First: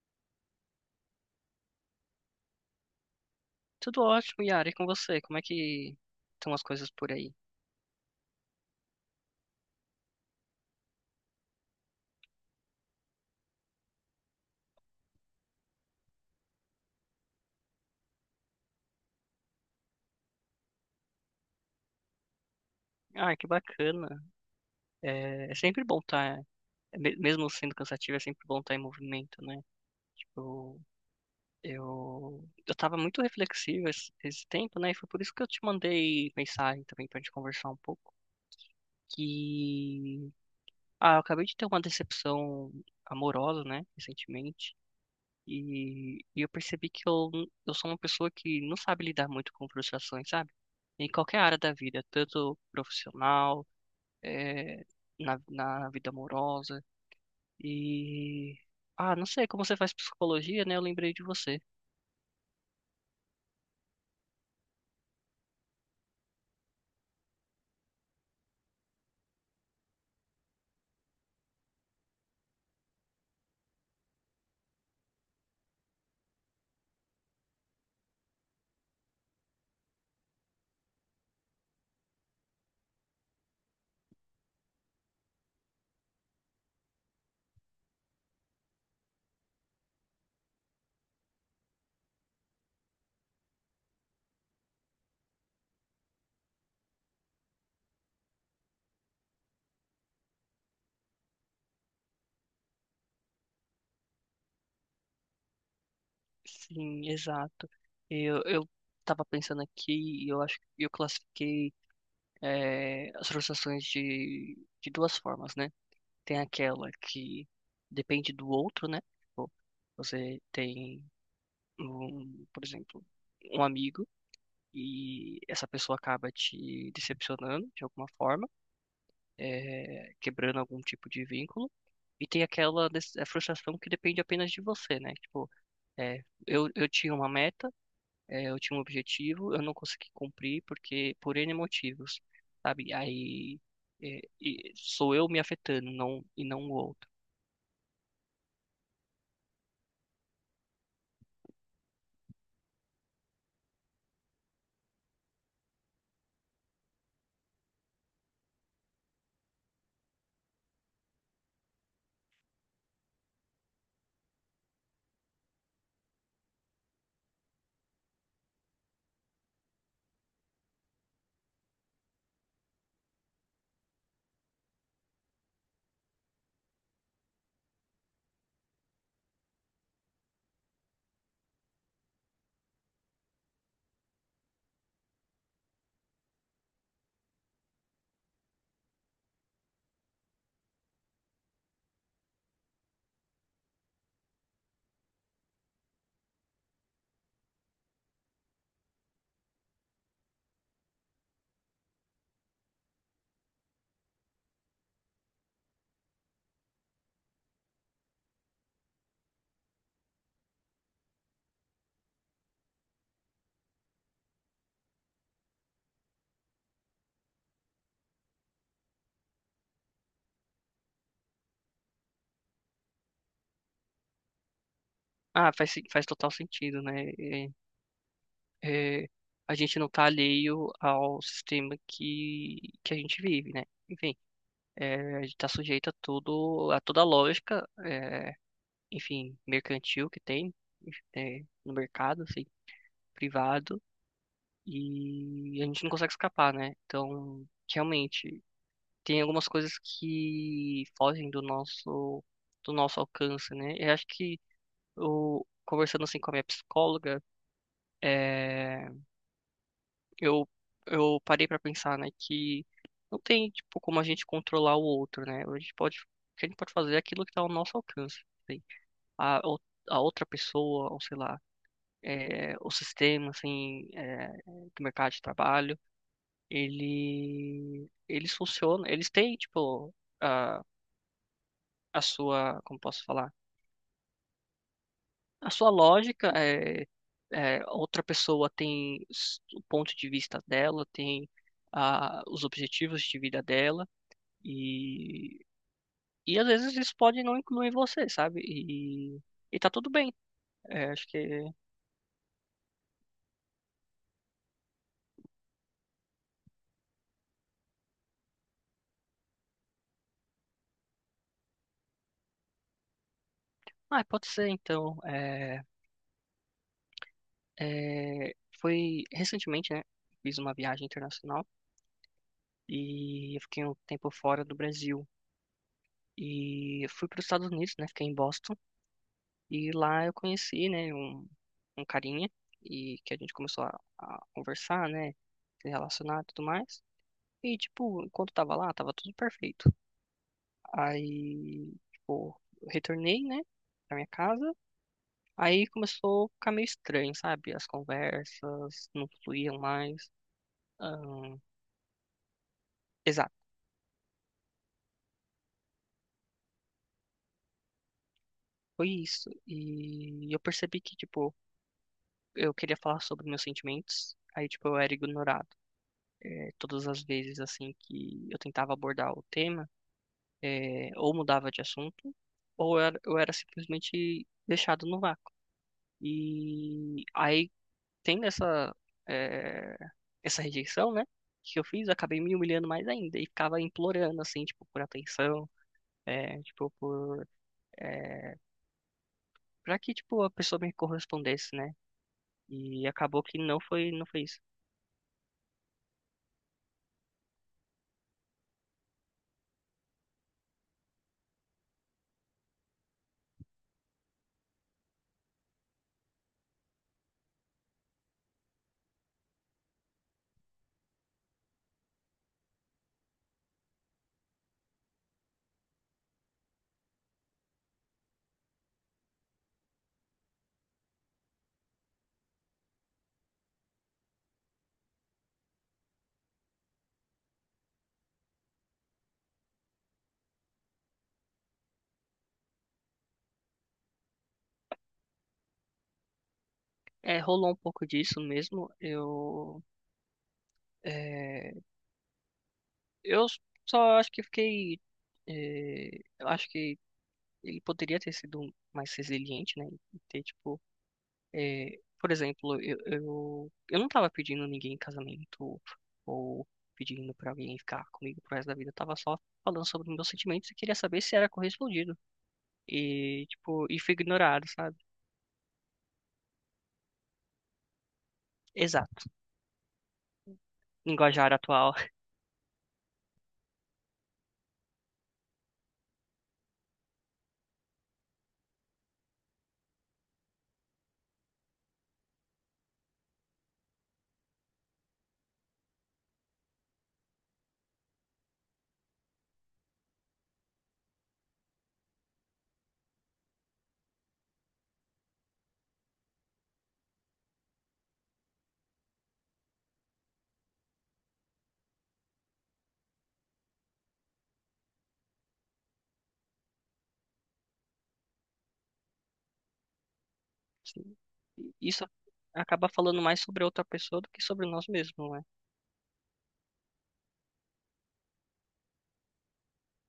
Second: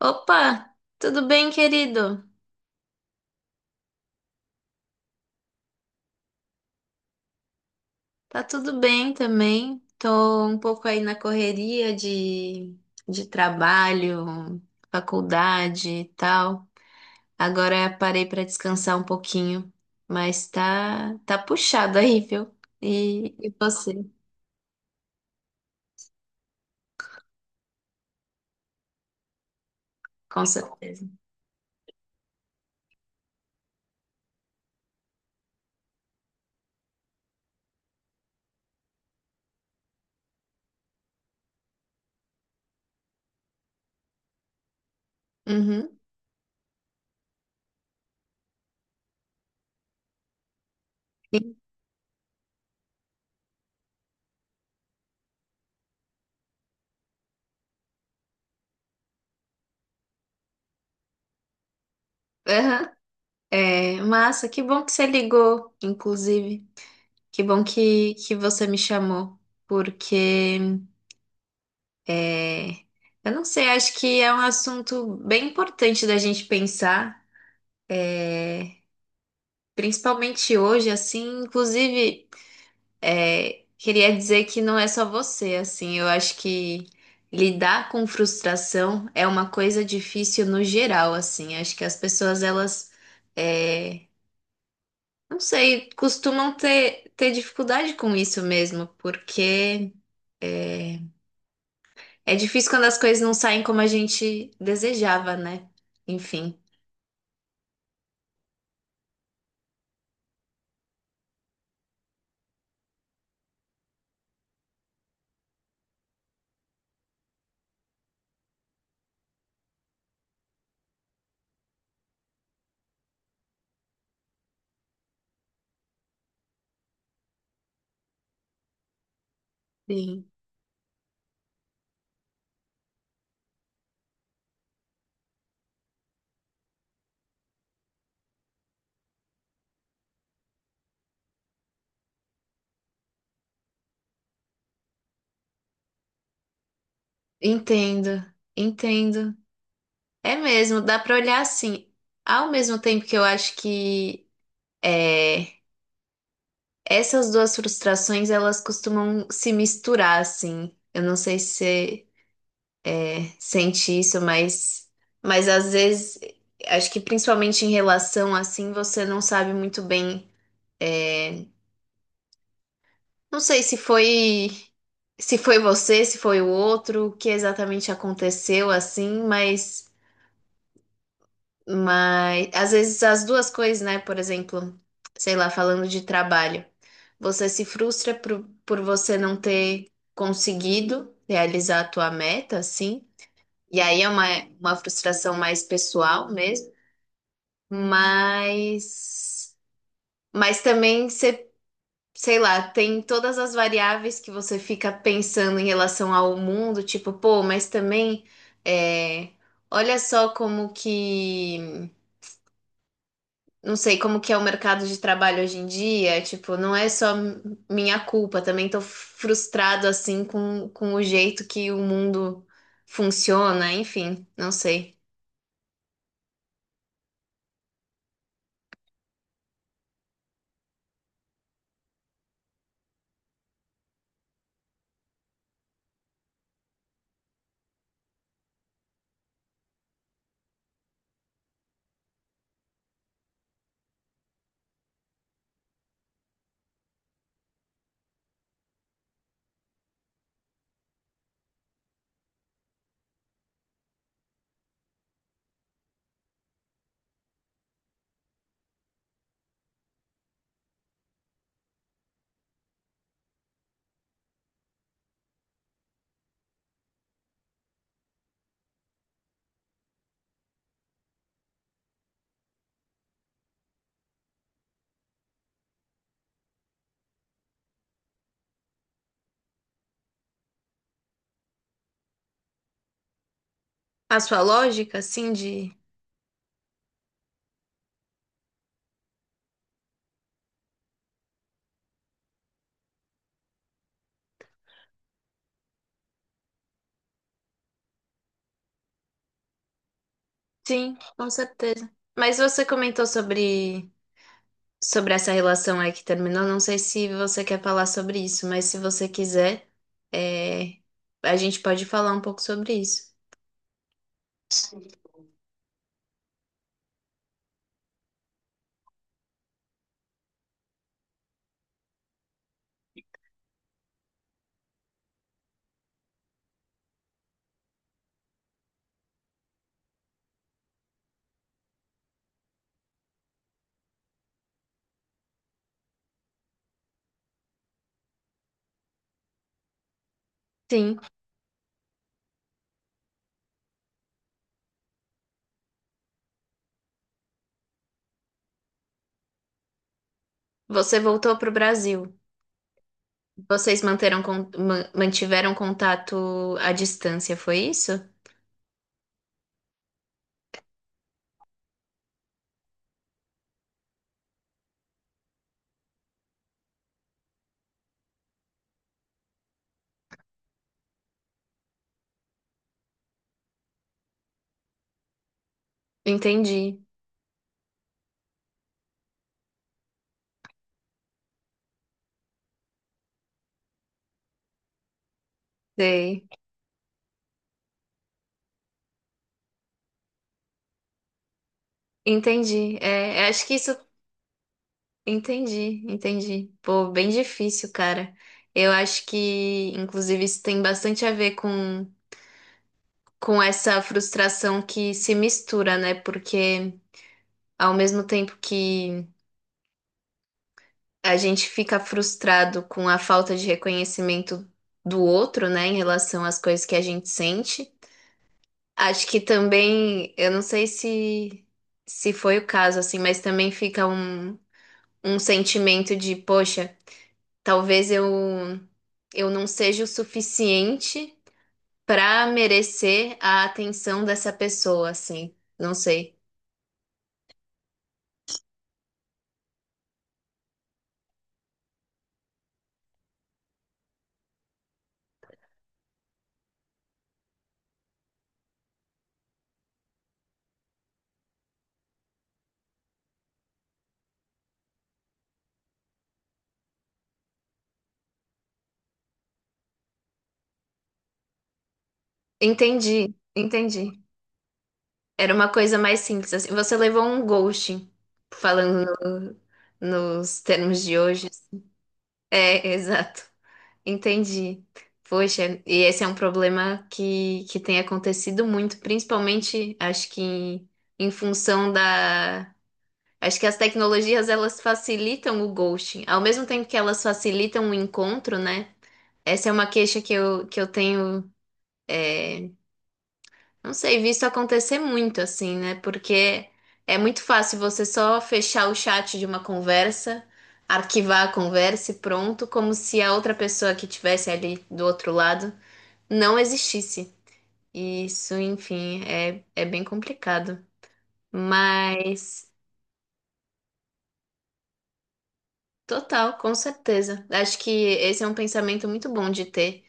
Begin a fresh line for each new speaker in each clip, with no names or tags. Opa, tudo bem, querido?
Tudo ótimo, Yara, e com você? Como é que estão as coisas por aí?
Tá tudo bem também. Tô um pouco aí na correria de trabalho, faculdade e tal. Agora parei pra descansar um pouquinho, mas tá puxado aí, viu?
Ah,
E,
que
e você,
bacana. É sempre bom estar, mesmo sendo cansativo, é sempre bom estar em movimento, né?
com
Tipo,
certeza.
eu tava muito reflexivo esse tempo, né? E foi por isso que eu te mandei mensagem também pra gente conversar um pouco. Que, ah, eu acabei de ter uma decepção amorosa, né? Recentemente.
Uhum.
E eu percebi que eu sou uma pessoa que não sabe lidar muito com frustrações, sabe? Em qualquer área da vida, tanto profissional, eh, na vida amorosa. E. Ah, não sei, como você faz psicologia, né? Eu lembrei de você.
Aham. É, massa, que bom que você ligou, inclusive. Que bom que você me chamou, porque é, eu não sei, acho que é um assunto bem importante da gente pensar, é, principalmente hoje, assim, inclusive, queria dizer que não é só você, assim, eu acho que lidar com frustração é uma coisa difícil no geral, assim, acho que as pessoas, elas, é, não sei, costumam ter dificuldade com isso mesmo, porque é, é difícil quando as coisas não saem como a gente desejava, né? Enfim,
Sim, exato. Eu tava pensando aqui e eu acho que eu classifiquei, as frustrações de duas formas, né? Tem aquela que depende do outro, né? Tipo, você tem um, por exemplo, um amigo e essa pessoa acaba te decepcionando de alguma forma, é,
sim,
quebrando algum tipo de vínculo. E tem a frustração que depende apenas de você, né? Tipo, é, eu tinha uma meta, é, eu tinha um objetivo, eu não consegui cumprir porque por N motivos, sabe? Aí é, e sou eu me afetando, não, e não o outro.
entendo, entendo. É mesmo, dá pra olhar assim. Ao mesmo tempo que eu acho que é, essas duas frustrações, elas costumam se misturar, assim. Eu não sei se você sente isso, mas às vezes, acho que principalmente em relação, assim, você não sabe muito bem. é, Não sei se foi se foi você, se foi o outro, o que exatamente aconteceu assim, mas às vezes as duas coisas, né? Por exemplo, sei lá, falando de trabalho, você se frustra por você não ter conseguido realizar a tua meta, assim, e aí é uma frustração mais pessoal mesmo, mas mas também você sei lá, tem todas as variáveis que você fica pensando em relação ao mundo, tipo, pô, mas também é, olha só como que, não sei, como que é o mercado de trabalho hoje em dia, tipo, não é só minha culpa, também tô frustrado assim com o jeito que o mundo funciona, enfim, não sei.
Ah, faz total sentido, né? É, é, a gente não está alheio ao sistema que a gente vive, né? Enfim, é, a gente está sujeito a tudo, a toda a lógica, é, enfim, mercantil que tem, é, no mercado, assim, privado, e a gente não consegue escapar, né? Então, realmente, tem algumas coisas que fogem do nosso alcance, né? Eu acho que o, conversando assim com a minha psicóloga, é, eu, eu parei pra pensar, né, que não tem, tipo, como a gente controlar o outro, né? A gente pode, o que a gente pode fazer é aquilo que tá ao nosso alcance, assim. A, ou- a outra pessoa, ou sei lá, é, o sistema, assim, é, do mercado de trabalho, ele, eles funcionam, eles têm, tipo, a, a sua, como posso falar?
A sua lógica, assim,
A sua
de...
lógica é, é, outra pessoa o ponto de vista dela, tem a, os objetivos de vida dela, E, e às vezes isso pode não incluir você, sabe? E tá tudo bem. É,
Sim,
acho
com
que.
certeza. Mas você comentou sobre sobre essa relação aí que terminou, não sei se você quer falar sobre isso, mas se você quiser, é, a gente pode falar um pouco sobre isso.
Ah, pode ser então. É, é, foi recentemente, né? Fiz uma viagem internacional e eu fiquei um tempo fora do Brasil. E eu fui para os Estados Unidos, né? Fiquei em Boston. E lá eu conheci, né? Um carinha. E que a gente começou a conversar, né? Se relacionar e tudo mais. E, tipo, enquanto tava lá, tava tudo perfeito.
Sim,
Aí, tipo, retornei, né, pra minha casa. Aí começou a ficar meio estranho, sabe? As conversas não fluíam mais.
você voltou
Ahn,
para o Brasil.
exato,
Vocês manteram, mantiveram contato à distância, foi isso?
foi isso. E eu percebi que, tipo, eu queria falar sobre meus sentimentos. Aí, tipo, eu era ignorado. É, todas as vezes, assim, que eu tentava abordar o tema, é, ou mudava de assunto, ou eu era simplesmente deixado no vácuo.
Entendi,
E aí tendo eh, essa rejeição, né? Que eu fiz, eu acabei me humilhando mais ainda e ficava implorando, assim, tipo, por atenção,
sei.
tipo, por, para que, tipo, a pessoa me correspondesse, né?
Entendi.
E acabou
É,
que
acho que isso.
não foi isso.
Entendi, entendi. Pô, bem difícil, cara. Eu acho que, inclusive, isso tem bastante a ver com essa frustração que se mistura, né? Porque ao mesmo tempo que a gente fica frustrado com a falta de reconhecimento do outro, né, em relação às coisas que a gente sente, acho que também, eu não sei se foi o caso assim, mas também fica um, um sentimento de, poxa, talvez eu não seja o suficiente para merecer a atenção dessa pessoa, assim. Não sei.
É, rolou um pouco disso mesmo. Eu, eh, eu só acho que fiquei, eh, eu acho que ele poderia ter sido mais resiliente, né? E ter, tipo, é, por exemplo, eu não tava pedindo ninguém em casamento ou pedindo pra alguém ficar comigo pro resto da vida. Eu tava só falando sobre meus sentimentos e queria saber se era correspondido.
Entendi,
E, tipo, e fui
entendi.
ignorado, sabe?
Era uma coisa mais simples, assim. Você levou um ghosting, falando
Exato.
nos termos de hoje.
Linguajar atual.
É, exato. Entendi. Poxa, e esse é um problema que tem acontecido muito, principalmente, acho que em, em função da... Acho que as tecnologias, elas facilitam o ghosting. Ao mesmo tempo que elas facilitam o encontro, né? Essa é uma queixa que que eu tenho, é, não sei, vi isso acontecer muito assim, né? Porque é muito fácil você só fechar o chat de uma conversa, arquivar a conversa e pronto, como se a outra pessoa que estivesse ali do outro lado não existisse. E isso, enfim, é, é bem complicado.
Assim, isso
Mas,
acaba falando mais sobre a outra pessoa do que sobre nós mesmos, não é?
total, com certeza. Acho que esse é um pensamento muito bom de ter,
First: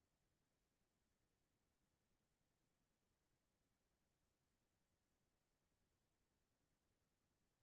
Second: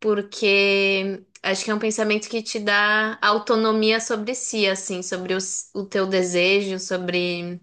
porque acho que é um pensamento que te dá autonomia sobre si, assim, sobre o teu desejo, sobre.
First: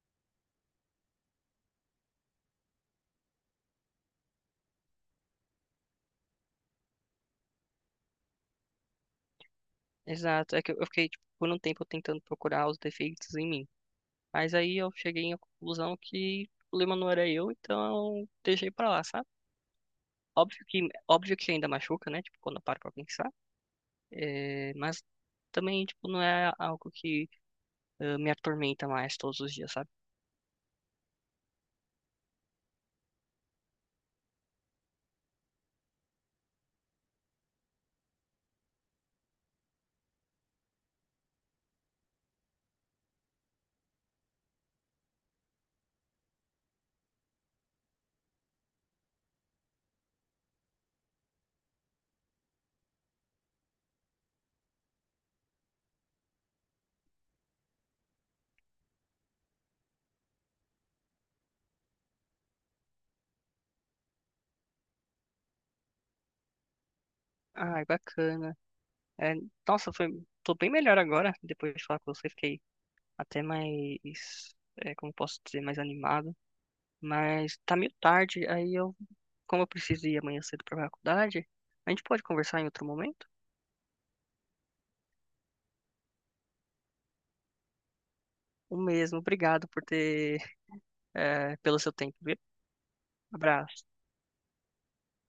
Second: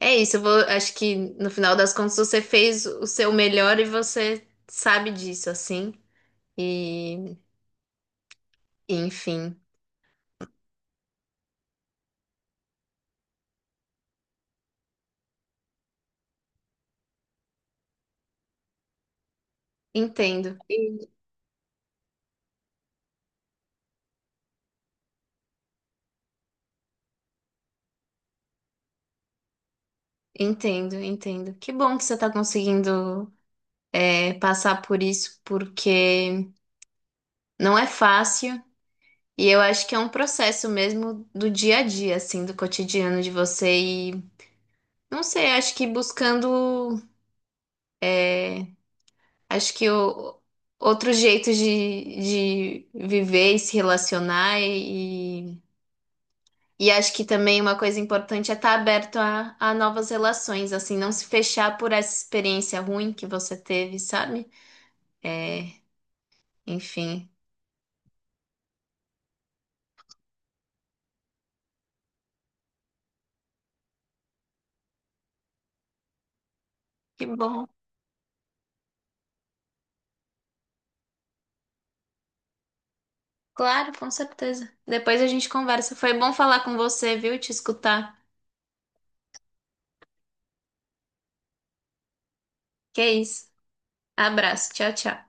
É isso, eu vou, acho que no final das contas você fez o seu melhor e você sabe disso, assim. E, enfim,
Exato. É que eu fiquei, tipo, por um tempo tentando procurar os defeitos em mim. Mas aí eu cheguei à conclusão que o problema não era eu, então deixei pra lá, sabe?
entendo,
Óbvio que ainda machuca, né? Tipo, quando eu paro pra pensar. É, mas também, tipo, não é algo que ah, me atormenta mais todos os dias, sabe?
entendo. Que bom que você está conseguindo passar por isso, porque não é fácil. E eu acho que é um processo mesmo do dia a dia, assim, do cotidiano de você. E não sei, acho que buscando é, acho que o, outro jeito de viver e se relacionar e acho que também uma coisa importante é estar aberto a novas relações, assim, não se fechar por essa experiência ruim que você teve, sabe? É, enfim,
Ai, bacana. É, nossa, foi, tô bem melhor agora. Depois de falar com você, fiquei até mais, é, como posso dizer, mais animado.
que
Mas
bom.
tá meio tarde, aí eu, como eu preciso ir amanhã cedo pra faculdade, a gente pode conversar em outro momento?
Claro, com certeza. Depois a gente conversa. Foi bom falar com você, viu? Te escutar.
O mesmo, obrigado por ter, é, pelo seu tempo, viu?
Que é isso.
Abraço.
Abraço. Tchau, tchau.